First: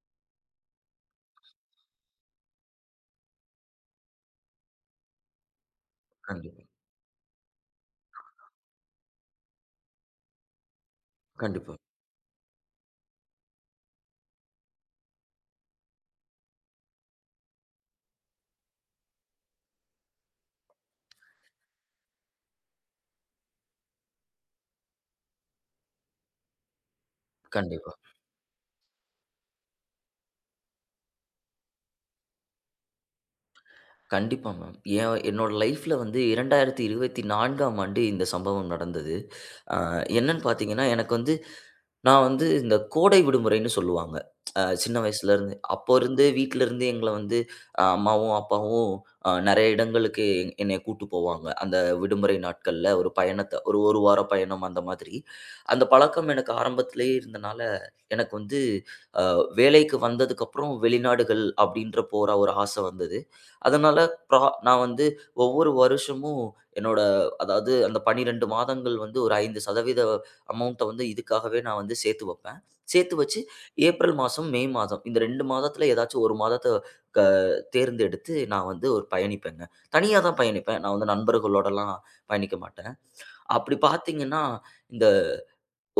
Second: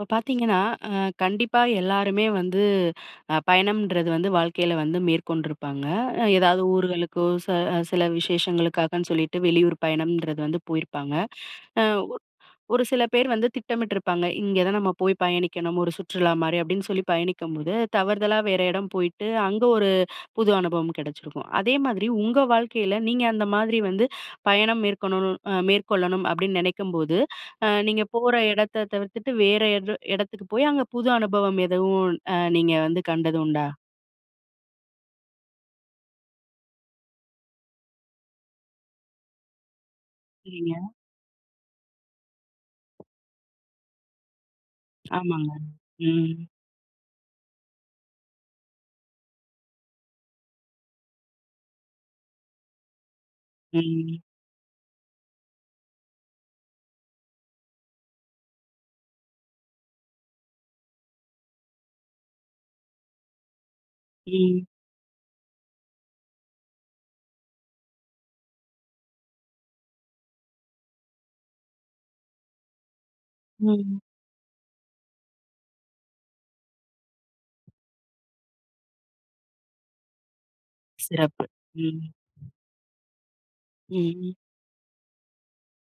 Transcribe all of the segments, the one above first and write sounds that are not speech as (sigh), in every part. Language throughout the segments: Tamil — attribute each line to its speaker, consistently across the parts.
Speaker 1: இப்போ பார்த்தீங்கன்னா, அ கண்டிப்பா எல்லாருமே வந்து பயணம்ன்றது வந்து வாழ்க்கையில வந்து மேற்கொண்டிருப்பாங்க. ஏதாவது
Speaker 2: கண்டிப்பா,
Speaker 1: ஊர்களுக்கோ, ச சில விசேஷங்களுக்காகன்னு சொல்லிட்டு வெளியூர் பயணம்ன்றது வந்து போயிருப்பாங்க.
Speaker 2: கண்டிப்பா,
Speaker 1: அ ஒரு சில பேர் வந்து திட்டமிட்டிருப்பாங்க. இங்கே தான் நம்ம போய் பயணிக்கணும், ஒரு சுற்றுலா மாரி அப்படின்னு சொல்லி பயணிக்கும்போது, தவறுதலா வேற இடம் போயிட்டு, அங்க ஒரு புது அனுபவம் கிடைச்சிருக்கும். அதே மாதிரி உங்க வாழ்க்கையில நீங்க அந்த மாதிரி வந்து பயணம் மேற்கொணணு அ மேற்கொள்ளணும் அப்படின்னு நினைக்கும்போது,
Speaker 2: கண்டிப்பா,
Speaker 1: நீங்க போற இடத்த தவிர்த்துட்டு வேற இடத்துக்கு போய் அங்க புது அனுபவம் எதுவும் நீங்க வந்து கண்டது உண்டா?
Speaker 2: கண்டிப்பா மேம். ஏன் என்னோட லைஃப்ல வந்து 2024ஆம் ஆண்டு இந்த சம்பவம் நடந்தது. அ என்னன்னு
Speaker 1: சரிங்க.
Speaker 2: பார்த்தீங்கன்னா, எனக்கு வந்து நான் வந்து இந்த கோடை விடுமுறைன்னு சொல்லுவாங்க. சின்ன
Speaker 1: ஆமாங்க.
Speaker 2: வயசுலருந்து. அப்போ இருந்து
Speaker 1: ம்.
Speaker 2: வீட்லருந்து எங்கள வந்து அம்மாவும், அப்பாவும் நெறைய இடங்களுக்கு என்னைய கூட்டு போவாங்க. அந்த விடுமுறை நாட்கள்ல ஒரு பயணத்த ஒரு 1
Speaker 1: ம்.
Speaker 2: வார பயணம் அந்த மாதிரி. அந்த பழக்கம் எனக்கு ஆரம்பத்திலேயே இருந்தனால, எனக்கு வந்து வேலைக்கு வந்ததுக்கப்புறம் வெளிநாடுகள் அப்படின்ற போற ஒரு ஆசை வந்தது. அதனால ப்ரா
Speaker 1: ம்.
Speaker 2: நான் வந்து ஒவ்வொரு வருஷமும் என்னோட அதாவது அந்த 12 மாதங்கள் வந்து ஒரு 5% அமௌண்ட்ட வந்து இதுக்காகவே நான் வந்து சேர்த்து வைப்பேன். சேர்த்து வச்சு
Speaker 1: ம்.
Speaker 2: ஏப்ரல் மாசம், மே மாதம் இந்த 2 மாதத்துல ஏதாச்சும் 1 மாதத்த க தேர்ந்தெடுத்து நான் வந்து ஒரு பயணிப்பேங்க. தனியா தான் பயணிப்பேன். நான் வந்து
Speaker 1: சிறப்பு.
Speaker 2: நண்பர்களோடலாம்
Speaker 1: ம்.
Speaker 2: பயணிக்க மாட்டேன். அப்படி
Speaker 1: ம்.
Speaker 2: பார்த்தீங்கன்னா, இந்த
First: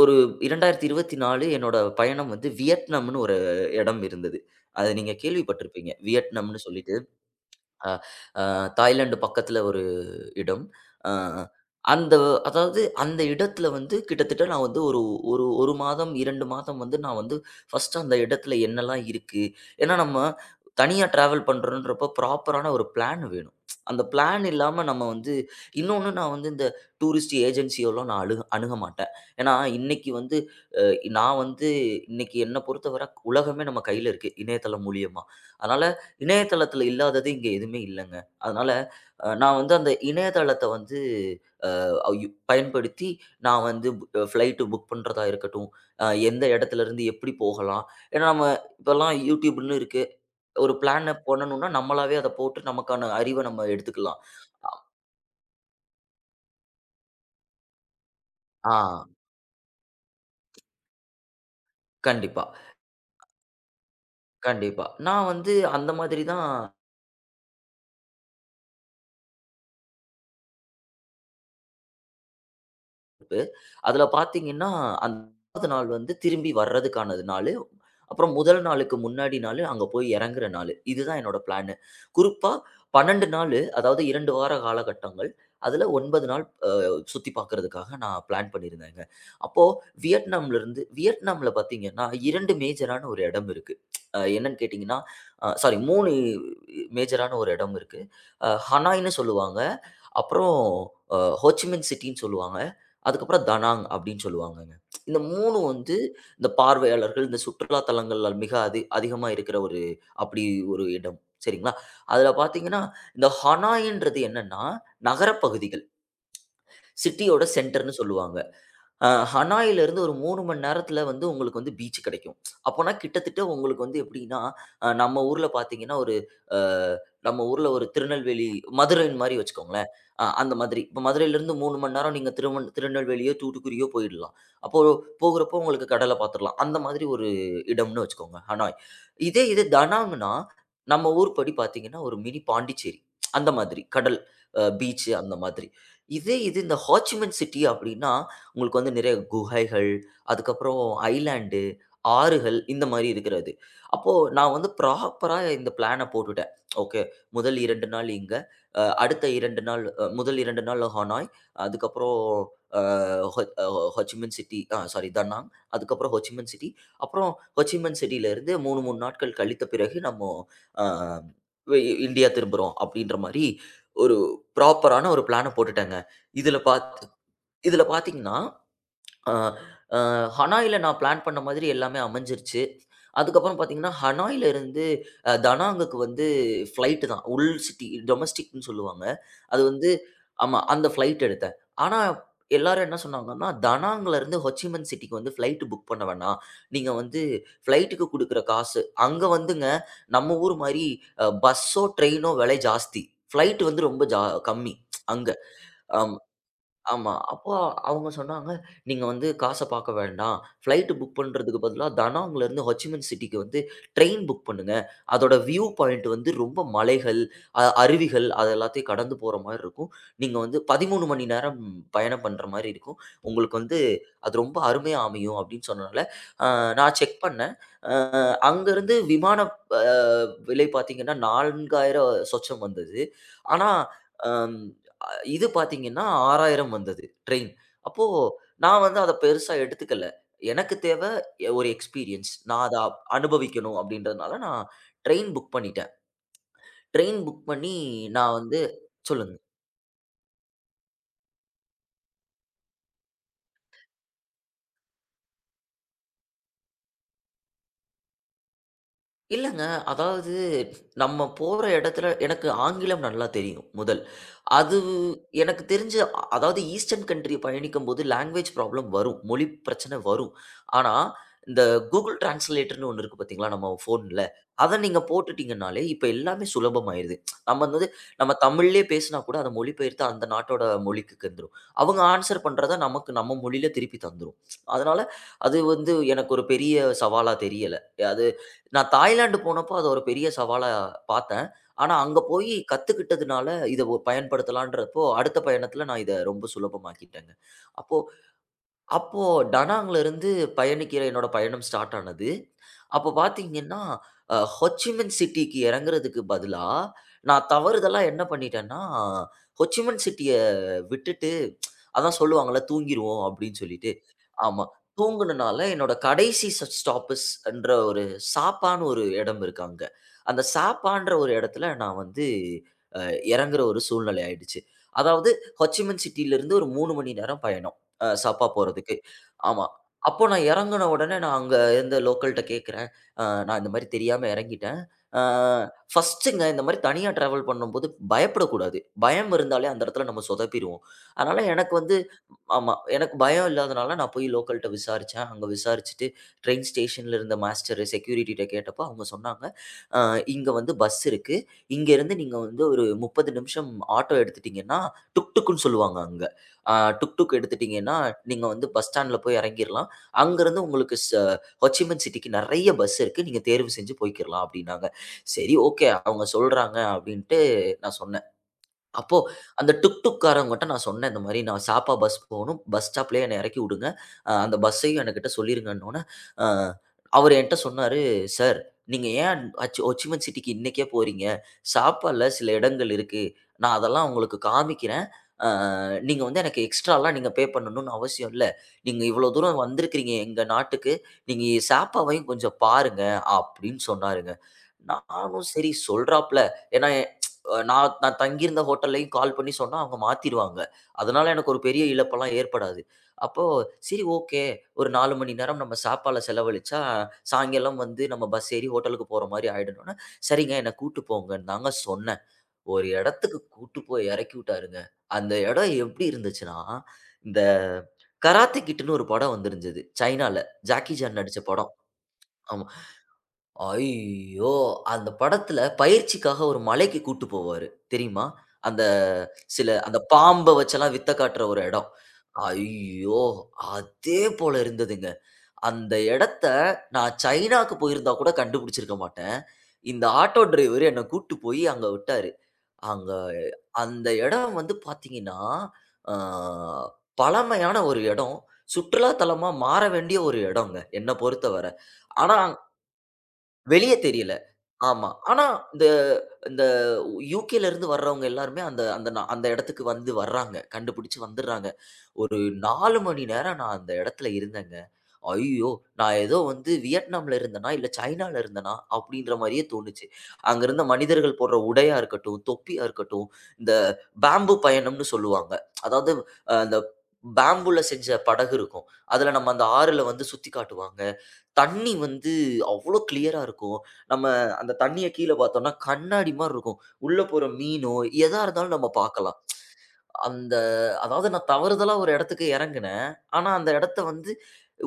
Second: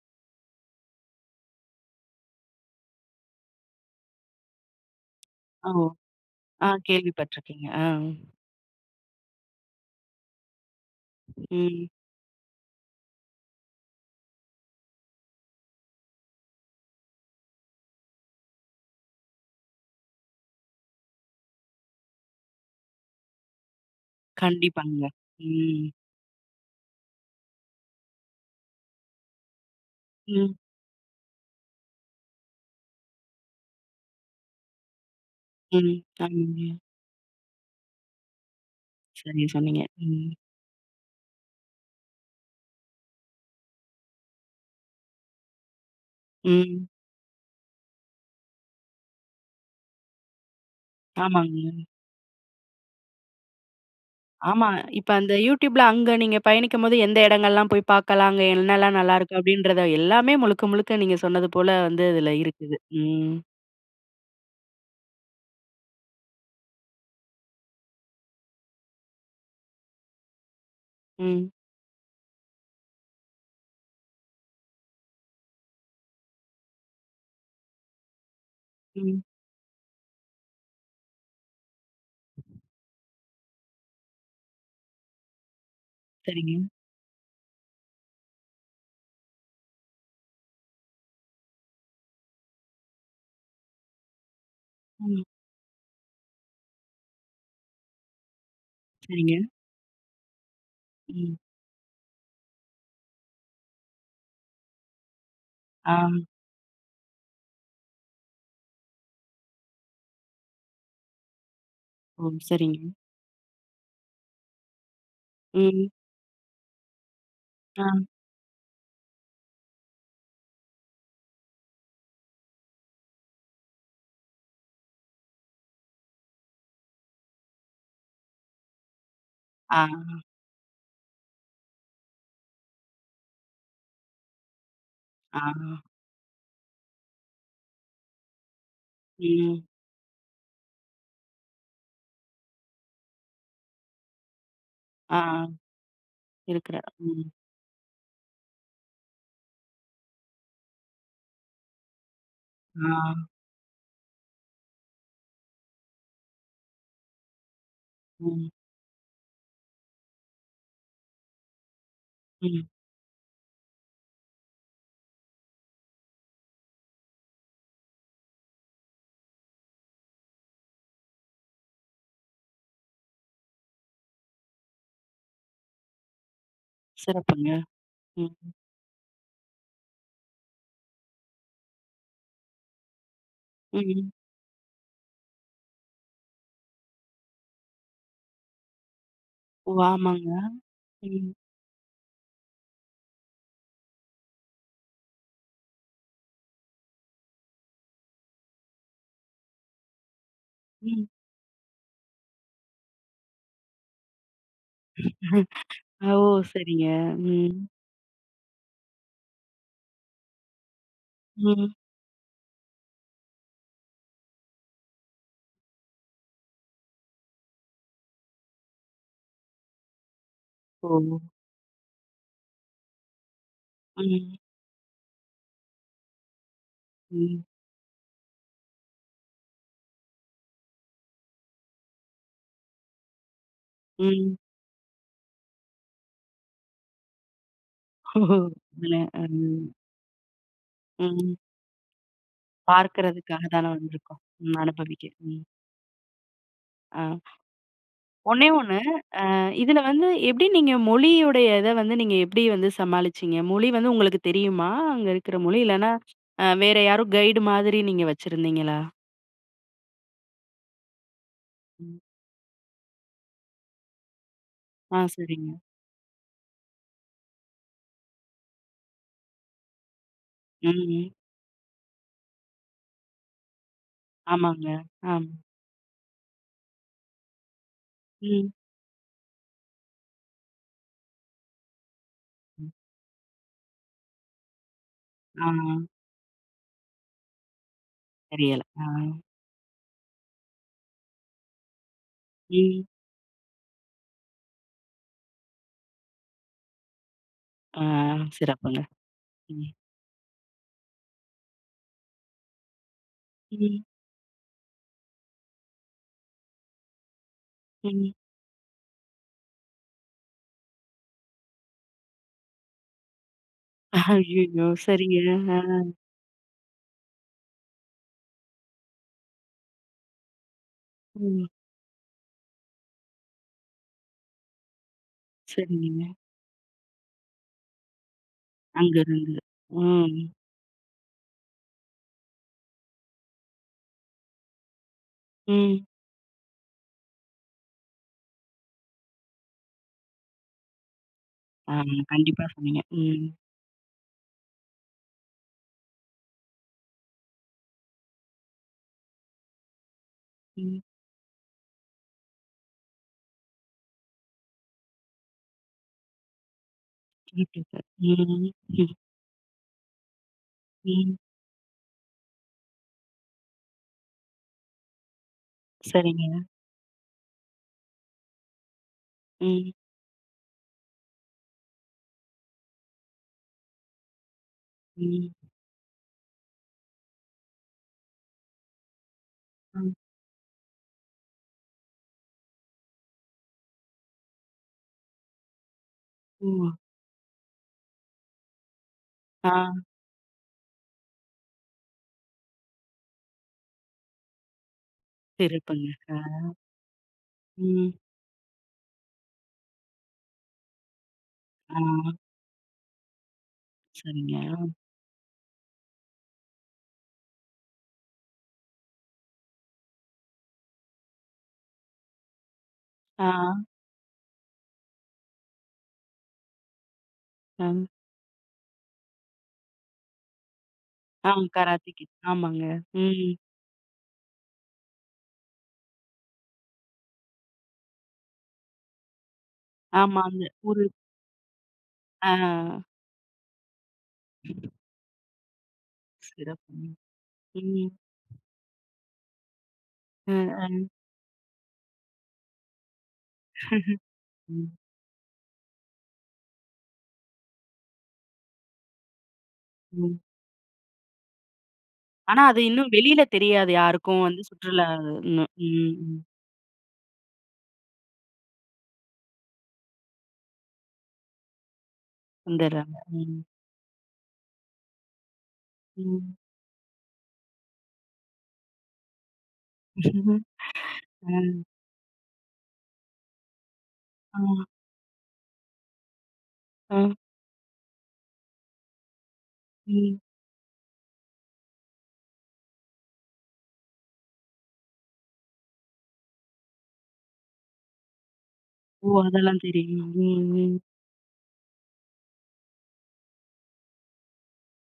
Speaker 2: ஒரு 2024 என்னோட பயணம் வந்து வியட்நாம்னு ஒரு இடம் இருந்தது. அத நீங்க
Speaker 1: ஓ!
Speaker 2: கேள்விப்பட்டிருப்பீங்க. வியட்நாம்னு
Speaker 1: ஆ,
Speaker 2: சொல்லிட்டு,
Speaker 1: கேள்விப்பட்டுருக்கேங்க. ஆ.
Speaker 2: அ அ தாய்லாந்து பக்கத்தில இடம். அ
Speaker 1: ம்.
Speaker 2: அந்த அதாவது அந்த இடத்துல வந்து கிட்டத்தட்ட நான் வந்து ஒரு ஒரு 1 மாதம், 2 மாதம் வந்து நான் வந்து ஃபர்ஸ்ட்டு அந்த இடத்துல என்னலாம் இருக்கு? ஏன்னா நம்ம தனியா டிராவல் பண்றோன்றப்போ ப்ராப்பரான ஒரு பிளான் வேணும். அந்த பிளான் இல்லாம
Speaker 1: கண்டிப்பாங்க.
Speaker 2: நம்ம வந்து
Speaker 1: ம்.
Speaker 2: இன்னொன்னு நான் வந்து இந்த டூரிஸ்ட் ஏஜென்சியெல்லாம் நான் அணுக மாட்டேன். ஏன்னா இன்னைக்கு வந்து
Speaker 1: ம்.
Speaker 2: அ நான் வந்து இன்னைக்கு என்ன பொறுத்தவர உலகமே நம்ம கையில இருக்கு. இணையதளம் மூலியமா. அதனால
Speaker 1: ம். ஆமாங்க.
Speaker 2: இணையதளத்துல இல்லாதது இங்க எதுவுமே இல்லங்க. அதனால
Speaker 1: சரியா
Speaker 2: நான் வந்து
Speaker 1: சொன்னீங்க.
Speaker 2: அந்த
Speaker 1: ம்.
Speaker 2: இணையதளத்த வந்து ஐயு பயன்படுத்தி நான் வந்து ஃப்ளைட்டு புக் பண்றதா இருக்கட்டும், எந்த
Speaker 1: ம்.
Speaker 2: இடத்துலருந்து எப்படி போகலாம். ஏன்னா நம்ம இப்பலாம் YouTubeன்னு இருக்கு. ஒரு பிளான
Speaker 1: ஆமாங்க.
Speaker 2: பண்ணணும்னா நம்மளாவே அத போட்டு நமக்கான அறிவ நம்ம எடுத்துக்கலாம்.
Speaker 1: ஆமா.
Speaker 2: அ
Speaker 1: இப்ப அந்த YouTubeல அங்க நீங்க பயணிக்கும்போது, எந்த இடங்கள்லாம் போய் பார்க்கலாம், அங்க
Speaker 2: ஆ,
Speaker 1: என்னலாம் நல்லாருக்கு அப்படின்றத எல்லாமே முழுக்க, முழுக்க நீங்க சொன்னது போல வந்து இதுல
Speaker 2: கண்டிப்பா,
Speaker 1: இருக்குது. ம்,
Speaker 2: கண்டிப்பா. நான் வந்து அந்த மாதிரி தான்
Speaker 1: ம்,
Speaker 2: இருக்கு. அதுல பார்த்தீங்கன்னா, அந்த நாள் வந்து திரும்பி வர்றதுக்கான நாளு. அப்புறம் முதல் நாளுக்கு
Speaker 1: ம்.
Speaker 2: முன்னாடி நாளு அங்க போய் இறங்குற நாளு. இதுதான் என்னோட பிளானு. குறிப்பா 12 நாளு, அதாவது 2 வார காலகட்டங்கள். அதுல 9 நாள்
Speaker 1: சரிங்க.
Speaker 2: சுத்தி பார்க்கறதுக்காக நான் பிளான் பண்ணியிருந்தேங்க. அப்போ வியட்நாம்லருந்து வியட்நாம்ல பார்த்தீங்கன்னா, 2 மேஜரான ஒரு இடம் இருக்கு. என்னன்னு கேட்டீங்கன்னா,
Speaker 1: ம்.
Speaker 2: சாரி 3 மேஜரான ஒரு இடம் இருக்கு. ஹனாய்ன்னு
Speaker 1: சரிங்க.
Speaker 2: சொல்லுவாங்க. அப்புறம் அ
Speaker 1: ம்.
Speaker 2: ஹோ சி மின் சிட்டின்னு சொல்லுவாங்க. அதுக்கப்புறம் தனாங் அப்படின்னு சொல்லுவாங்கங்க. இந்த 3
Speaker 1: ஆ.
Speaker 2: வந்து இந்த பார்வையாளர்கள், இந்த சுற்றுலா தலங்கள்ல மிக அதிகமா இருக்கிற ஒரு அப்படி ஒரு இடம். சரிங்களா?
Speaker 1: ஓ!
Speaker 2: அதுல
Speaker 1: சரிங்க.
Speaker 2: பார்த்தீங்கன்னா, இந்த ஹனாய்ன்றது என்னன்னா, நகரப் பகுதிகள்.
Speaker 1: ம்.
Speaker 2: சிட்டியோட
Speaker 1: ஆ.
Speaker 2: சென்டர்ன்னு சொல்லுவாங்க. ஹனாயிலருந்து ஒரு 3 மணி நேரத்தில வந்து உங்களுக்கு வந்து பீச் கிடைக்கும். அப்போனா கிட்டத்தட்ட உங்களுக்கு வந்து எப்படின்னா, நம்ம ஊர்ல பார்த்தீங்கன்னா, ஒரு அ நம்ம ஊர்ல ஒரு திருநெல்வேலி, மதுரைன்னு மாரி
Speaker 1: ஆ.
Speaker 2: வச்சுக்கோங்களேன். அந்த மாதிரி. இப்ப மதுரையிலருந்து 3 மணி நேரம் நீங்க திருநெல்வேலியோ, தூத்துக்குடியோ போயிடலாம். அப்போ
Speaker 1: ஆ.
Speaker 2: போகுறப்போ உங்களுக்கு கடல பார்த்துரலாம். அந்த மாதிரி ஒரு இடம்னு வச்சுக்கோங்க, ஹனாய்.
Speaker 1: ம்.
Speaker 2: இது தனாங்னா, நம்ம ஊர் படி பார்த்தீங்கன்னா, ஒரு மினி பாண்டிச்சேரி. அந்த மாதிரி. கடல், பீச்
Speaker 1: ஆ.
Speaker 2: அந்த மாதிரி. இது இந்த
Speaker 1: இருக்கிறார்.
Speaker 2: ஹோ சி
Speaker 1: ம்.
Speaker 2: மின் சிட்டி அப்படின்னா உங்களுக்கு வந்து நிறைய குகைகள், அதுக்கப்புறம் ஐலேண்டு, ஆறுகள் இந்த
Speaker 1: ஆ.
Speaker 2: மாரி இருக்கிறது. அப்போ நான் வந்து ப்ராப்பரா இந்த பிளான போட்டுட்டேன். ஓகே. முதல் 2 நாள் இங்க,
Speaker 1: ம்.
Speaker 2: அடுத்த 2 நாள் முதல் 2 நாள் ஹனாய், அதுக்கப்புறம்
Speaker 1: ம்.
Speaker 2: அ ஹொ அ ஹொச்சிமின் சிட்டி சாரி தன்னாங், அதுக்கப்புறம் ஹொச்சிமின் சிட்டி, அப்புறம் ஹொச்சிமின் சிட்டியிலிருந்து 3, 3 நாட்கள் கழித்த பிறகு நம்ம அ இ இந்தியா திரும்புறோம் அப்படின்ற மாரி ஒரு ப்ராப்பரான ஒரு பிளான போட்டுட்டேங்க. இதுல பாத்
Speaker 1: சிறப்புங்க.
Speaker 2: இதுல
Speaker 1: ம்.
Speaker 2: பார்த்தீங்கன்னா அ அ ஹனாய்ல நான் பிளான் பண்ண மாதிரி எல்லாமே அமைஞ்சிருச்சு. அதுக்கப்புறம் பார்த்தீங்கன்னா,
Speaker 1: ம்.
Speaker 2: ஹனாய்ல இருந்து தனாங்குக்கு வந்து ஃப்ளைட் தான். உள் சிட்டி டொமஸ்டிக்ன்னு சொல்லுவாங்க. அது
Speaker 1: ஓ!
Speaker 2: வந்து
Speaker 1: ஆமாங்க.
Speaker 2: ஆமா. அந்த ஃப்ளைட்
Speaker 1: ம்.
Speaker 2: எடுத்தேன். ஆனா எல்லாரும் என்ன சொன்னாங்கன்னா, தனாங்ல இருந்து ஹொச்சிமன் சிட்டிக்கு வந்து ஃப்ளைட் புக் பண்ண வேணாம். நீங்க வந்து ஃப்ளைட்டுக்கு குடுக்குற காசு அங்க வந்துங்க நம்ம ஊர் மாரி
Speaker 1: ம்.
Speaker 2: பஸ்ஸோ, ட்ரெயினோ விலை ஜாஸ்தி. ஃப்ளைட் வந்து ரொம்ப கம்மி அங்க.
Speaker 1: (laughs) ஓ! சரிங்க.
Speaker 2: ஆமா. அப்போ
Speaker 1: ம்.
Speaker 2: அவங்க சொன்னாங்க, "நீங்க வந்து காச பாக்க வேண்டாம். ஃப்ளைட் புக் பண்றதுக்கு
Speaker 1: ம்.
Speaker 2: பதிலா தனாங்லருந்து ஹொச்சிமன் சிட்டிக்கு வந்து ட்ரெயின் புக் பண்ணுங்க. அதோட வியூ பாயிண்ட் வந்து ரொம்ப மலைகள், அருவிகள் அது எல்லாத்தையும் கடந்து போற மாரி இருக்கும். நீங்க வந்து
Speaker 1: ஓ!
Speaker 2: 13 மணி நேரம் பயணம் பண்ற மாரி இருக்கும். உங்களுக்கு வந்து
Speaker 1: ம்.
Speaker 2: அது ரொம்ப அருமையா அமையும்." அப்படின்னு சொன்னனால, அ நான் செக்
Speaker 1: ம்.
Speaker 2: பண்ணேன். அ அங்கருந்து விமான அ விலை பாத்தீங்கன்னா, 4,000 சொச்சம் வந்தது. ஆனா,
Speaker 1: ம்.
Speaker 2: அம் அ இது பார்த்தீங்கன்னா 6,000 வந்தது ட்ரெயின். அப்போ
Speaker 1: ஓஹோ!
Speaker 2: நான் வந்து
Speaker 1: அதுல
Speaker 2: அத பெருசா
Speaker 1: ம்,
Speaker 2: எடுத்துக்கல. எனக்கு தேவ
Speaker 1: ம்.
Speaker 2: எ ஒரு எக்ஸ்பீரியன்ஸ். நான் அத
Speaker 1: பார்க்கிறதுக்காக தானே
Speaker 2: அனுபவிக்கணும்
Speaker 1: வந்திருக்கோம்.
Speaker 2: அப்டின்றதுனால
Speaker 1: ம்.
Speaker 2: நான்
Speaker 1: அனுபவிக்க.
Speaker 2: ட்ரெயின்
Speaker 1: ம்.
Speaker 2: புக் பண்ணிட்டேன். ட்ரெயின்
Speaker 1: ஆ.
Speaker 2: புக் பண்ணி நான்
Speaker 1: ஒண்ணே
Speaker 2: வந்து
Speaker 1: ஒண்ணு.
Speaker 2: சொல்லுங்க.
Speaker 1: இதுல வந்து எப்படி நீங்க மொழியுடைய இத வந்து நீங்க எப்படி வந்து சமாளிச்சீங்க? மொழி வந்து உங்களுக்கு தெரியுமா? அங்க இருக்கிற மொழி? இல்லன்னா, வேற யாரோ கைடு மாதிரி நீங்க வச்சிருந்தீங்களா?
Speaker 2: இல்லங்க. அதாவது நம்ம போற
Speaker 1: ம்.
Speaker 2: இடத்துல எனக்கு ஆங்கிலம் நல்லா தெரியும் முதல். அது
Speaker 1: ஆ, சரிங்க.
Speaker 2: எனக்கு தெரிஞ்சு அதாவது ஈஸ்டர்ன் கன்ட்ரி பயணிக்கும்போது லாங்குவேஜ் ப்ராப்ளம் வரும். மொழி பிரச்சனை வரும்.
Speaker 1: ம்,
Speaker 2: ஆனா,
Speaker 1: ம்.
Speaker 2: இந்த Google டிரான்ஸ்லேட்டர்ன்னு ஒண்ணு இருக்கு பார்த்தீங்களா? நம்ம ஃபோன்ல.
Speaker 1: ஆமாங்க.
Speaker 2: அத நீங்க
Speaker 1: ஆமா.
Speaker 2: போட்டுட்டீங்கன்னாலே, இப்ப எல்லாமே சுலபமாயிருது. நம்ம வந்து நம்ம
Speaker 1: ம்.
Speaker 2: தமிழ்லயே பேசினா கூட அத மொழிபெயர்த்து அந்த நாட்டோட மொழிக்கு வந்துரும். அவங்க ஆன்சர்
Speaker 1: ம்.
Speaker 2: பண்றத நமக்கு நம்ம மொழியில திருப்பி தந்துரும். அதனால
Speaker 1: ஆ.
Speaker 2: அது வந்து எனக்கு ஒரு பெரிய சவாலா தெரியல. அது
Speaker 1: தெரியல. ஆ.
Speaker 2: நான் தாய்லாந்து போனப்போ அத ஒரு பெரிய சவாலா பார்த்தேன். ஆனா, அங்க போயி
Speaker 1: ம்.
Speaker 2: கத்துக்கிட்டதுனால, இத பயன்படுத்தலான்றப்போ, அடுத்த பயணத்துல நான் இத ரொம்ப சுலபமாக்கிட்டேங்க.
Speaker 1: ஆ.
Speaker 2: அப்போ
Speaker 1: சிறப்புங்க.
Speaker 2: அப்போ
Speaker 1: ம்.
Speaker 2: டனாங்லருந்து பயணிக்கிற என்னோட பயணம் ஸ்டார்ட் ஆனது. அப்போ பார்த்தீங்கன்னா,
Speaker 1: ம்.
Speaker 2: ஹொச்சிமன் சிட்டிக்கு இறங்குறதுக்கு பதிலா, நான் தவறுதலா
Speaker 1: ம்.
Speaker 2: என்ன பண்ணிட்டேன்னா, ஹொச்சிமன் சிட்டிய விட்டுட்டு அதான் சொல்லுவாங்கல்ல, தூங்கிருவோம் அப்படின்னு சொல்லிட்டு, ஆமா.
Speaker 1: ஐய்யய்யோ! சரிங்க.
Speaker 2: தூங்குனனால
Speaker 1: ஆ.
Speaker 2: என்னோட கடைசி ஸ்டாப்ஸ் என்ற ஒரு சாப்பான்னு ஒரு இடம் இருக்கு அங்க. அந்த சாப்பான்ற ஒரு
Speaker 1: ம்.
Speaker 2: இடத்துல நான் வந்து அ இறங்குற ஒரு சூழ்நிலை ஆயிடுச்சு. அதாவது ஹொச்சிமன்
Speaker 1: சரிங்க.
Speaker 2: சிட்டிலருந்து ஒரு 3 மணி நேரம் பயணம். சாப்பா போறதுக்கு.
Speaker 1: அங்கருந்து.
Speaker 2: ஆமா.
Speaker 1: ம்.
Speaker 2: அப்போ நான் இறங்குன உடனே நான் அங்க இருந்த லோக்கல்ட்ட கேட்கிறேன். நான் இந்த மாரி தெரியாம இறங்கிட்டேன். அ
Speaker 1: ம்.
Speaker 2: ஃபர்ஸ்ட்டுங்க இந்த மாரி தனியா டிராவல் பண்ணும்போது பயப்படக்கூடாது. பயம் இருந்தாலே அந்த இடத்துல நம்ம சொதப்பிருவோம். அதனால
Speaker 1: ஆ,
Speaker 2: எனக்கு வந்து
Speaker 1: கண்டிப்பா
Speaker 2: ஆமா.
Speaker 1: சொன்னீங்க.
Speaker 2: எனக்கு
Speaker 1: ம்.
Speaker 2: பயம் இல்லாதனால நான் போய் லோக்கல்ட்ட விசாரிச்சேன். அங்க விசாரிச்சுட்டு ட்ரெயின் ஸ்டேஷன்ல இருந்த மாஸ்டரு செக்யூரிட்டிட்ட கேட்டப்போ அவங்க சொன்னாங்க, "அ இங்க வந்து
Speaker 1: ம்.
Speaker 2: பஸ் இருக்கு. இங்கேருந்து நீங்க வந்து ஒரு 30 நிமிஷம் ஆட்டோ எடுத்துட்டீங்கன்னா, டுக் டுக்குன்னு சொல்லுவாங்க அங்க. அ டுக் டுக்
Speaker 1: சிறப்பு சார்.
Speaker 2: எடுத்துட்டீங்கன்னா,
Speaker 1: ம்.
Speaker 2: நீங்க வந்து பஸ்
Speaker 1: ம்.
Speaker 2: ஸ்டாண்ட்ல போய் இறங்கிரலாம். அங்கருந்து உங்களுக்கு
Speaker 1: ம்.
Speaker 2: ஹோ சி மின் சிட்டிக்கு நெறைய பஸ் இருக்கு. நீங்க தேர்வு செஞ்சு போய்க்கிரலாம்" அப்டின்னாங்க. சரி ஓகே அவங்க
Speaker 1: சரிங்க.
Speaker 2: சொல்றாங்க அப்டின்ட்டு நான் சொன்னேன். அப்போ
Speaker 1: ம்.
Speaker 2: அந்த டுக் டுக் காரவங்கட்ட நான் சொன்னேன், இந்த மாரி நான் சாப்பா பஸ் போணும். பஸ் ஸ்டாப்லயே என்ன எறக்கி உடுங்க. அந்த பஸ்ஸையும் எனக்கிட்ட
Speaker 1: ம்.
Speaker 2: சொல்லிருங்கன்னோன, அ அவரு என்ட்ட சொன்னாரு, "சார், நீங்க ஏன்
Speaker 1: அ.
Speaker 2: ஹொச்சிமன் சிட்டிக்கு இன்னைக்கே போறீங்க? சாப்பால சில இடங்கள் இருக்கு. நான் அதெல்லாம் உங்களுக்கு காமிக்கிறேன். அ நீங்க வந்து
Speaker 1: ஓ!
Speaker 2: எனக்கு எக்ஸ்ட்ராலாம் நீங்க பே பண்ணணும்னு அவசியம் இல்ல. நீங்க இவ்வளோ
Speaker 1: ஆ,
Speaker 2: தூரம் வந்திருக்கிறீங்க எங்க நாட்டுக்கு. நீங்க சாப்பாவையும் கொஞ்சம் பாருங்க" அப்படின்னு சொன்னாருங்க. நானும் சரி
Speaker 1: சிறப்புங்க. ஆ.
Speaker 2: சொல்றாப்ல. ஏன்னா
Speaker 1: ம்.
Speaker 2: நான் நான் தங்கியிருந்த ஹோட்டல்லயும் கால் பண்ணி சொன்னா அவங்க மாத்திருவாங்க. அதனால எனக்கு ஒரு
Speaker 1: ஆ.
Speaker 2: பெரிய இழப்பெல்லாம் ஏற்படாது. அப்போ சரி
Speaker 1: சரிங்க.
Speaker 2: ஓகே. ஒரு 4 மணி நேரம் நம்ம சாப்பாட்ல செலவழிச்சா, சாயங்காலம் வந்து நம்ம பஸ் ஏறி ஹோட்டலுக்கு போற மாரி ஆயிடும்னோனே, சரிங்க என்ன கூட்டு போங்கன்னு தாங்க சொன்னேன். ஒரு
Speaker 1: ஆ.
Speaker 2: இடத்துக்கு கூட்டு போய் இறக்கி விட்டாருங்க. அந்த இடம் எப்படி இருந்துச்சுன்னா, இந்த
Speaker 1: ஆ.
Speaker 2: கராத்தே கிட்டுன்னு ஒரு படம் வந்திருந்தது. சைனால. ஜாக்கி சான்
Speaker 1: ஆ,
Speaker 2: நடிச்ச படம்.
Speaker 1: Karate kid. ஆமாங்க.
Speaker 2: ஆமா.
Speaker 1: ம்.
Speaker 2: ஐயோ! அந்த படத்துல பயிற்சிக்காக ஒரு மலைக்கு கூட்டு போவாரு. தெரியுமா? அந்த சில அந்த
Speaker 1: ஆமா. அந்த
Speaker 2: பாம்ப
Speaker 1: ஒரு
Speaker 2: வச்செல்லாம் வித்த காட்டுற ஒரு எடம்.
Speaker 1: ஆ,
Speaker 2: ஐயோ! அதே போல இருந்ததுங்க. அந்த எடத்த
Speaker 1: சிறப்புங்க.
Speaker 2: நான் சைனாக்கு
Speaker 1: ம்.
Speaker 2: போயிருந்தா கூட கண்டுபிடிச்சிருக்க மாட்டேன். இந்த
Speaker 1: அ,
Speaker 2: ஆட்டோ
Speaker 1: அ.
Speaker 2: டிரைவர் என்ன கூட்டு போய் அங்க விட்டாரு. அங்க அந்த எடம்
Speaker 1: ம்.
Speaker 2: வந்து பாத்தீங்கன்னா, அ பழமையான ஒரு எடம். சுற்றுலா தலமா மாற
Speaker 1: ம்.
Speaker 2: வேண்டிய ஒரு எடங்க, என்ன பொறுத்தவர. ஆனா
Speaker 1: ஆனா அது இன்னும் வெளியில தெரியாது
Speaker 2: வெளிய
Speaker 1: யாருக்கும்
Speaker 2: தெரியல.
Speaker 1: வந்து சுற்றுலா
Speaker 2: ஆமா.
Speaker 1: ம்.
Speaker 2: ஆனா இந்த
Speaker 1: ம். ம்.
Speaker 2: இந்த யுகேல இருந்து வர்றவங்க எல்லாருமே அந்த அந்த நா அந்த இடத்துக்கு வந்து வர்றாங்க. கண்டுபிடிச்சு வந்துர்றாங்க. ஒரு
Speaker 1: வந்துர்றாங்க.
Speaker 2: 4 மணி
Speaker 1: ம்.
Speaker 2: நேரம் நான் அந்த இடத்துல இருந்தேங்க. ஐயோ! நான் ஏதோ வந்து வியட்நாம்ல இருந்தேனா, இல்ல சைனால இருந்தேனா அப்படின்ற மாரியே தோணுச்சு.
Speaker 1: ம்.
Speaker 2: அங்க இருந்த
Speaker 1: ஆ,
Speaker 2: மனிதர்கள் போடுற உடையா இருக்கட்டும், தொப்பியா இருக்கட்டும், இந்த
Speaker 1: ஆ,
Speaker 2: பேம்பு பயணம்னு சொல்லுவாங்க. அதாவது அந்த
Speaker 1: ஆ,
Speaker 2: பேம்புல செஞ்ச படகு இருக்கும். அதுல நம்ம அந்த ஆறுல
Speaker 1: ம்.
Speaker 2: வந்து சுத்தி காட்டுவாங்க. தண்ணி வந்து அவ்ளோ கிளியரா இருக்கும். நம்ம அந்த தண்ணிய கீழ பார்த்தோம்னா, கண்ணாடி மாரி இருக்கும். உள்ள போற மீனோ, எதா இருந்தாலும் நம்ம
Speaker 1: ஓ!
Speaker 2: பார்க்கலாம்.
Speaker 1: அதெல்லாம் தெரியும். ம்,
Speaker 2: அந்த
Speaker 1: ம்.
Speaker 2: அதாவது நான் தவறுதலா ஒரு இடத்துக்கு இறங்குனேன். ஆனா, அந்த இடத்த வந்து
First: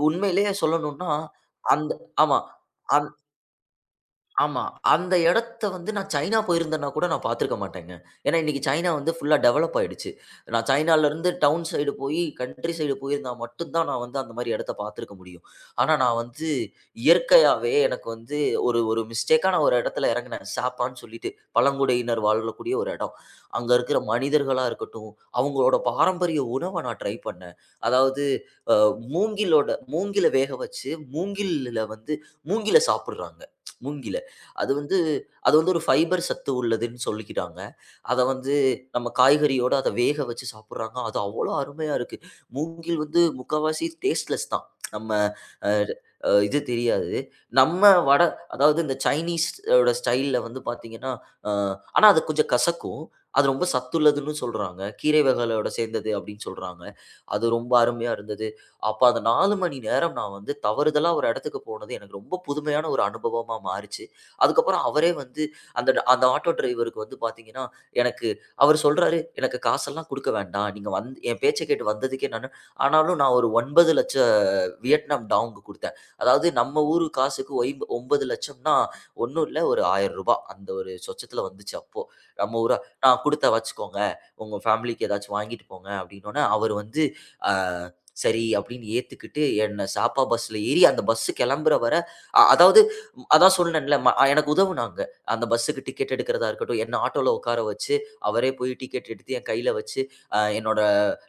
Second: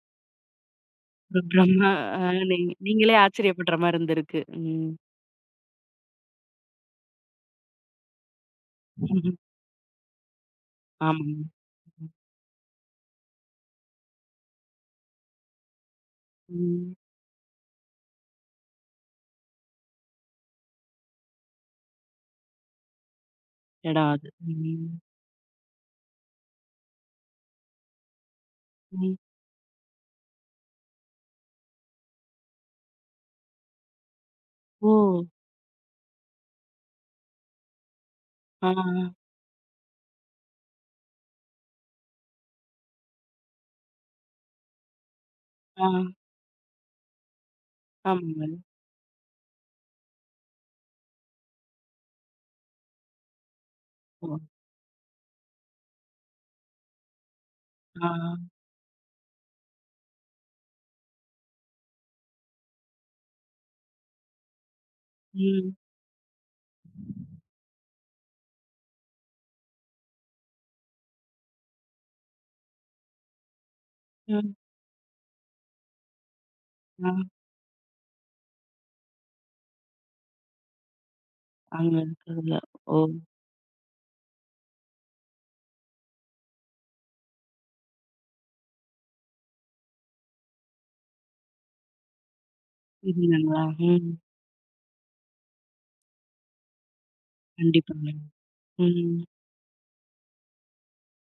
Speaker 2: உண்மையிலேயே சொல்லணும்னா,
Speaker 1: ஒரு பிரம்ம
Speaker 2: அந்த
Speaker 1: அ
Speaker 2: ஆமா.
Speaker 1: நீங்க நீங்களே ஆச்சரியப்படுற மாரி இருந்திருக்கு.
Speaker 2: ஆமா.
Speaker 1: ம்.
Speaker 2: அந்த இடத்த வந்து நான் சைனா போயிருந்தேன்னா கூட நான் பார்த்திருக்க மாட்டேங்க. ஏன்னா இன்னைக்கு சைனா வந்து ஃபுல்லா
Speaker 1: (laughs)
Speaker 2: டெவலப் ஆயிடுச்சு. நான் சைனாலருந்து
Speaker 1: ஆமாங்க.
Speaker 2: டவுன் சைடு போயி, கன்ட்ரி சைடு போயிருந்தா மட்டும் தான் நான் வந்து அந்த மாரி இடத்த பார்த்திருக்க முடியும். ஆனா நான் வந்து
Speaker 1: ம்.
Speaker 2: இயற்கையாவே எனக்கு வந்து ஒரு ஒரு மிஸ்டேக்கா நான் ஒரு இடத்துல இறங்குனேன். சாப்பான்னு சொல்லிட்டு. பழங்குடியினர் வாழக்கூடிய ஒரு இடம். அங்க இருக்கிற
Speaker 1: இடம் அது.
Speaker 2: மனிதர்களா
Speaker 1: ம்.
Speaker 2: இருக்கட்டும், அவங்களோட பாரம்பரிய உணவ நான் ட்ரை பண்ணேன். அதாவது அ
Speaker 1: ம்.
Speaker 2: மூங்கிலோட மூங்கில வேக வச்சு, மூங்கில்ல வந்து மூங்கில சாப்பிடுறாங்க. மூங்கில். அது
Speaker 1: ஓ!
Speaker 2: வந்து அது வந்து ஒரு ஃபைபர் சத்து உள்ளதுன்னு சொல்லிக்கிறாங்க. அத வந்து
Speaker 1: ஆ,
Speaker 2: நம்ம காய்கறியோட அத வேக வச்சு சாப்பிடுறாங்க. அது அவ்வளோ அருமையா இருக்கு. மூங்கில் வந்து முக்காவாசி டேஸ்ட்லெஸ் தான். நம்ம அ
Speaker 1: ஆ,
Speaker 2: அ இது தெரியாது. நம்ம வட
Speaker 1: ஆமாங்க.
Speaker 2: அதாவது இந்த சைனீஸ் ஓட ஸ்டைல்ல வந்து பார்த்தீங்கன்னா, அ ஆனா அது கொஞ்சம் கசக்கும். அது ரொம்ப
Speaker 1: ஓ!
Speaker 2: சத்துள்ளதுன்னு சொல்றாங்க. கீரை வகைகளோட சேர்ந்தது அப்படின்னு சொல்றாங்க. அது ரொம்ப
Speaker 1: ஆ,
Speaker 2: அருமையா இருந்தது. அப்ப அந்த 4 மணி நேரம் நான் வந்து தவறுதலா ஒரு இடத்துக்கு போனது எனக்கு ரொம்ப புதுமையான ஒரு அனுபவமா மாறிச்சு. அதுக்கப்புறம் அவரே வந்து
Speaker 1: ம்,
Speaker 2: அந்த அந்த ஆட்டோ டிரைவருக்கு வந்து பார்த்தீங்கன்னா, எனக்கு அவரு சொல்றாரு, "எனக்கு காசெல்லாம் குடுக்க வேண்டாம். நீங்க வந்து என் பேச்ச கேட்டு வந்ததுக்கே நானு ஆனாலும் நான் ஒரு ரூ. 9,00,000
Speaker 1: ம்.
Speaker 2: வியட்நாம் டாவுக்கு குடுத்தேன். அதாவது நம்ம ஊரு
Speaker 1: ஆ.
Speaker 2: காசுக்கு ஒய்ம்பு 9,00,000ன்னா ஒண்ணும் இல்ல ஒரு ரூ. 1,000 அந்த ஒரு சொச்சத்துல வந்துச்சு
Speaker 1: அங்க
Speaker 2: அப்போ.
Speaker 1: இருக்கிறதுல.
Speaker 2: நம்ம ஊரா
Speaker 1: ஓ!
Speaker 2: "நான் குடுத்தேன் வச்சுக்கோங்க. உங்க ஃபேமிலிக்கு ஏதாச்சும் வாங்கிட்டு போங்க" அப்படின்னோனே, அவரு வந்து அ சரி அப்படின்னு ஏத்துக்கிட்டு என்ன சாப்பா பஸ்ல ஏறி அந்த பஸ் கிளம்புற வர அதாவது ம், அதான்
Speaker 1: இருந்தீங்களா?
Speaker 2: சொன்னேன்ல
Speaker 1: ம்.
Speaker 2: எனக்கு உதவுனாங்க. அந்த பஸ்ஸுக்கு டிக்கெட் எடுக்கிறதா இருக்கட்டும், என்ன ஆட்டோல உட்கார வச்சு,
Speaker 1: கண்டிப்பாங்க.
Speaker 2: அவரே போய் டிக்கெட்
Speaker 1: ம்.
Speaker 2: எடுத்து என் கையில வச்சு, என்னோட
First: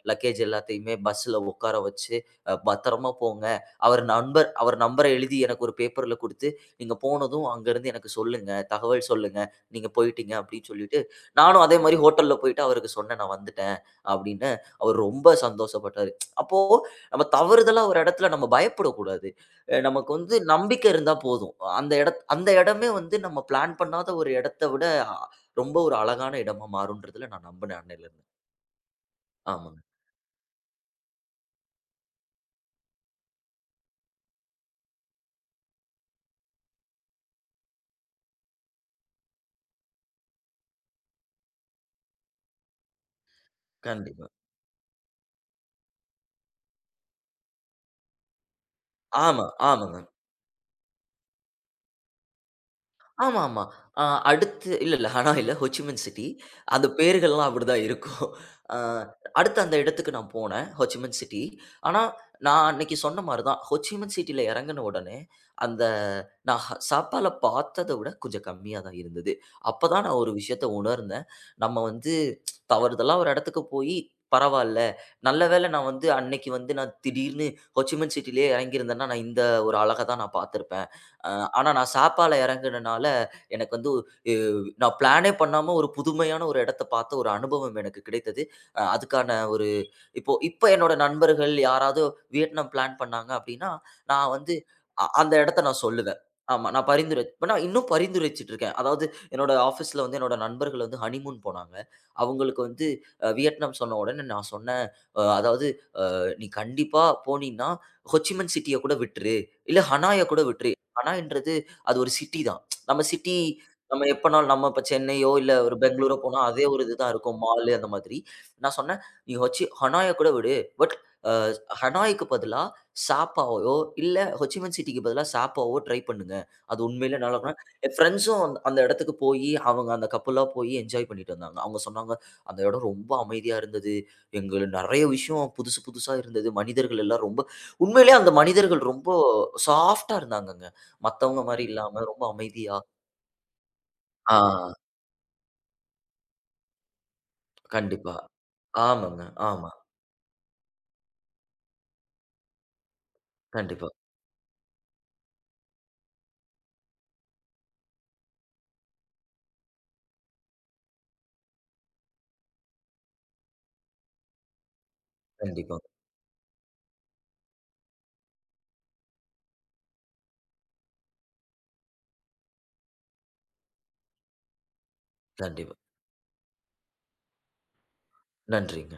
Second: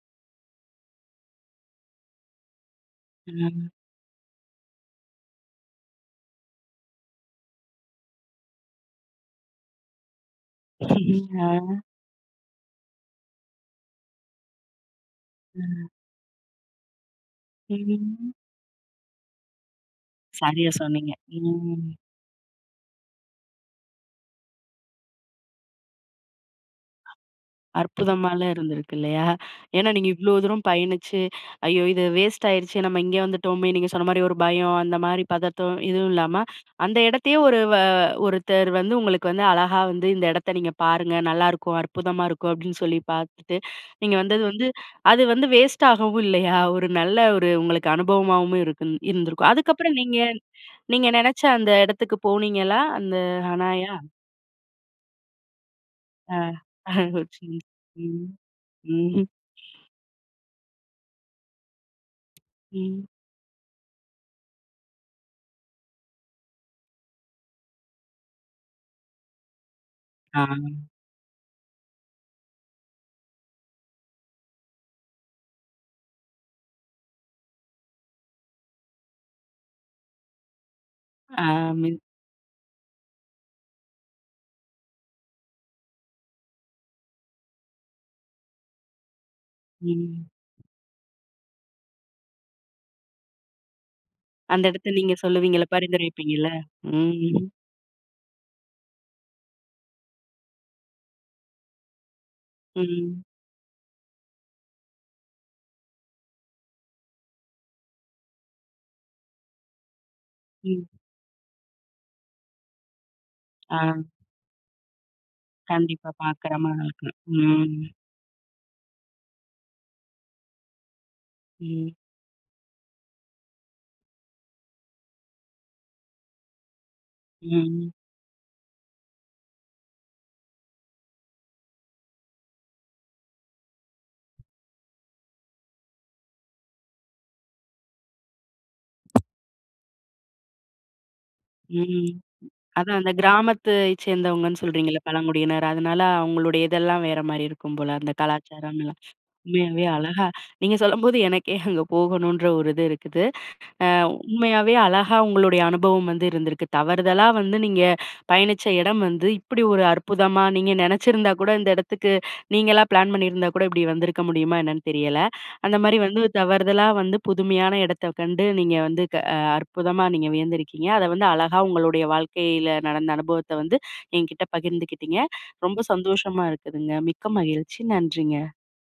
Speaker 2: லக்கேஜ் எல்லாத்தையுமே பஸ்ல உட்கார வச்சு பத்திரமா
Speaker 1: ஆ.
Speaker 2: போங்க. அவர் நம்பர எழுதி எனக்கு ஒரு பேப்பர்ல குடுத்து, நீங்க போனதும் அங்கருந்து எனக்கு சொல்லுங்க. தகவல் சொல்லுங்க. நீங்க போயிட்டீங்க அப்படின்னு சொல்லிட்டு,
Speaker 1: (laughs) ஆ.
Speaker 2: நானும் அதே மாரி ஹோட்டல்ல போயிட்டு அவருக்கு சொன்னேன். நான் வந்துட்டேன் அப்படின்னு. அவர் ரொம்ப
Speaker 1: ஆ,
Speaker 2: சந்தோஷப்பட்டாரு. அப்போ நம்ம தவறுதலா ஒரு இடத்துல
Speaker 1: ம்.
Speaker 2: நம்ம பயப்படக்கூடாது. நமக்கு வந்து
Speaker 1: சரியா
Speaker 2: நம்பிக்கை
Speaker 1: சொன்னீங்க.
Speaker 2: இருந்தா போதும்.
Speaker 1: ம்.
Speaker 2: அந்த இடமே வந்து நம்ம பிளான் பண்ணாத ஒரு இடத்த விட அ ரொம்ப ஒரு அழகான இடமா மாறும்ன்றதுல நான் நம்பினேன் அன்னையிலருந்து.
Speaker 1: அற்புதமால இருந்திருக்கு இல்லையா?
Speaker 2: ஆமாங்க.
Speaker 1: ஏன்னா நீங்க இவ்ளோ தூரம் பயணிச்சு, ஐயோ! இது வேஸ்ட் ஆயிருச்சே நம்ம இங்கே வந்துட்டோமே! நீங்க சொன்ன மாரி ஒரு பயம், அந்த மாரி பதட்டம் எதுவும் இல்லாம, அந்த இடத்தையே ஒரு வ ஒருத்தர் வந்து உங்களுக்கு வந்து அழகா வந்து இந்த இடத்த நீங்க பாருங்க, நல்லாருக்கும், அற்புதமா இருக்கும் அப்படின்னு சொல்லி பார்த்துட்டு, நீங்க
Speaker 2: கண்டிப்பா.
Speaker 1: வந்தது வந்து அது வந்து வேஸ்ட் ஆகவும் இல்லையா? ஒரு நல்ல ஒரு உங்களுக்கு அனுபவமாவும் இருக்குன்
Speaker 2: ஆமா,
Speaker 1: இருந்திருக்கும். அதுக்கப்புறம்
Speaker 2: ஆமாங்க.
Speaker 1: நீங்க நீங்க நெனச்ச அந்த இடத்துக்கு போனீங்களா? அந்த
Speaker 2: ஆமாமா.
Speaker 1: ஹனாயா?
Speaker 2: அ அடுத்து இல்ல, இல்ல இல்ல. ஹோ சி மின் சிட்டி.
Speaker 1: ஆ. (laughs)
Speaker 2: அந்த
Speaker 1: ஆ, ஒரு
Speaker 2: பேர்கள்லாம்
Speaker 1: சின்ன-
Speaker 2: அப்படிதான்
Speaker 1: ம்.
Speaker 2: இருக்கும். அ
Speaker 1: ம்.
Speaker 2: அடுத்து அந்த இடத்துக்கு நான் போனேன். ஹோ சி மின் சிட்டி. ஆனா, நான் அன்னைக்கு
Speaker 1: ம்.
Speaker 2: சொன்ன மாரி தான். ஹோ சி மின் சிட்டில இறங்குன உடனே, அந்த நான் சாப்பால பார்த்தத விட கொஞ்சம் கம்மியா தான் இருந்தது. அப்பதான் நான் ஒரு
Speaker 1: ஆ,
Speaker 2: விஷயத்த உணர்ந்தேன். நம்ம வந்து தவறுதலா ஒரு இடத்துக்கு போயி, பரவால்ல. நல்ல வேளை நான் வந்து அன்னைக்கு வந்து நான் திடீர்னு ஹோ சி மின் சிட்டிலயே இறங்கியிருந்தேன்னா, நான் இந்த ஒரு அழக தான் நான் பார்த்திருப்பேன். அ
Speaker 1: ஆ
Speaker 2: ஆனா நான்
Speaker 1: மிஸ்
Speaker 2: சாப்பால இறங்குனனால எனக்கு வந்து எ நான் பிளானே பண்ணாம ஒரு புதுமையான ஒரு இடத்த பார்த்த ஒரு அனுபவம் எனக்கு கிடைத்தது. அதுக்கான ஒரு
Speaker 1: ம்.
Speaker 2: இப்ப என்னோட நண்பர்கள் யாராவது வியட்நாம் பிளான் பண்ணாங்க அப்படின்னா, நான் வந்து
Speaker 1: அந்த இடத்த நீங்க
Speaker 2: அந்த இடத்த
Speaker 1: சொல்லுவீங்கல்ல,
Speaker 2: நான் சொல்லுவேன்.
Speaker 1: பரிந்துரைப்பீங்கல்ல?
Speaker 2: ஆமா. நான் பரிந்துரை
Speaker 1: ம்,
Speaker 2: இப்ப நான் இன்னும் பரிந்துரைச்சுட்டு இருக்கேன். அதாவது என்னோட ஆஃபீஸ்ல வந்து என்னோட நண்பர்கள் வந்து ஹனிமூன் போனாங்க. அவங்களுக்கு வந்து
Speaker 1: ம்,
Speaker 2: வியட்நாம் சொன்ன உடனே நான் சொன்னேன். அதாவது நீ கண்டிப்பா போனீன்னா, ஹொச்சிமன் சிட்டிய கூட விட்டுரு. இல்ல ஹனாய கூட விட்டுரு.
Speaker 1: ம்.
Speaker 2: ஹனாய்ன்றது அது ஒரு சிட்டி தான். நம்ம சிட்டி
Speaker 1: ஆ,
Speaker 2: நம்ம எப்பனாலும் நம்ம இப்ப சென்னையோ, இல்ல ஒரு
Speaker 1: கண்டிப்பா
Speaker 2: பெங்களூரோ போனா
Speaker 1: பார்க்குற
Speaker 2: அதே ஒரு
Speaker 1: மாரி
Speaker 2: இதுதான்
Speaker 1: இருக்கும்.
Speaker 2: இருக்கும். மாலு
Speaker 1: ம்,
Speaker 2: அந்த மாதிரி. நான் சொன்னேன், "நீ ஹனாய கூட விடு. பட்
Speaker 1: ம்,
Speaker 2: ஹனாய்க்கு பதிலா சாப்பாவோ, இல்ல ஹோச்சிமின் சிட்டிக்கு பதிலா சாப்பாவோ ட்ரை பண்ணுங்க. அது உண்மையிலே நல்லாருக்கும்.
Speaker 1: ம்,
Speaker 2: என் ஃப்ரெண்ட்ஸும் அந்த இடத்துக்கு போயி, அவங்க அந்த கப்புலா போயி என்ஜாய் பண்ணிட்டு வந்தாங்க. அவங்க சொன்னாங்க, "அந்த இடம் ரொம்ப அமைதியா இருந்தது. எங்கள நெறைய விஷயம் புதுசு புதுசா இருந்தது. மனிதர்கள் எல்லாம் ரொம்ப" உண்மையிலே அந்த மனிதர்கள் ரொம்ப சாஃப்ட்டா இருந்தாங்கங்க. மத்தவங்க மாரி இல்லாம
Speaker 1: ம்.
Speaker 2: ரொம்ப அமைதியா.
Speaker 1: அதான் அந்த கிராமத்தை சேர்ந்தவங்கன்னு
Speaker 2: ஆ.
Speaker 1: சொல்றீங்கல்ல, பழங்குடியினர். அதனால அவங்களுடைய இதெல்லாம் வேற மாரி இருக்கும் போல, அந்த
Speaker 2: கண்டிப்பா.
Speaker 1: கலாச்சாரம் எல்லாம்.
Speaker 2: ஆமாங்க. ஆமா.
Speaker 1: உண்மையாவே அழகா நீங்க சொல்லும்போது எனக்கே அங்க போகணுன்ற ஒரு இது இருக்குது.
Speaker 2: கண்டிப்பா,
Speaker 1: உண்மையாவே அழகா உங்களுடைய அனுபவம் வந்து இருந்திருக்கு. தவறுதலா வந்து நீங்க பயணிச்ச இடம் வந்து இப்படி ஒரு அற்புதமா நீங்க நெனச்சிருந்தா கூட இந்த இடத்துக்கு நீங்களா பிளான் பண்ணியிருந்தா கூட இப்படி வந்திருக்க முடியுமா என்னன்னு தெரியல. அந்த
Speaker 2: கண்டிப்பா,
Speaker 1: மாரி வந்து தவறுதலா வந்து புதுமையான இடத்த கண்டு நீங்க வந்து க அ அற்புதமா நீங்க வியந்திருக்கீங்க. அத வந்து அழகா உங்களுடைய வாழ்க்கையில நடந்த அனுபவத்த வந்து என்கிட்ட பகிர்ந்துக்கிட்டீங்க.
Speaker 2: கண்டிப்பா.
Speaker 1: ரொம்ப சந்தோஷமா இருக்குதுங்க. மிக்க மகிழ்ச்சி. நன்றிங்க.
Speaker 2: நன்றிங்க.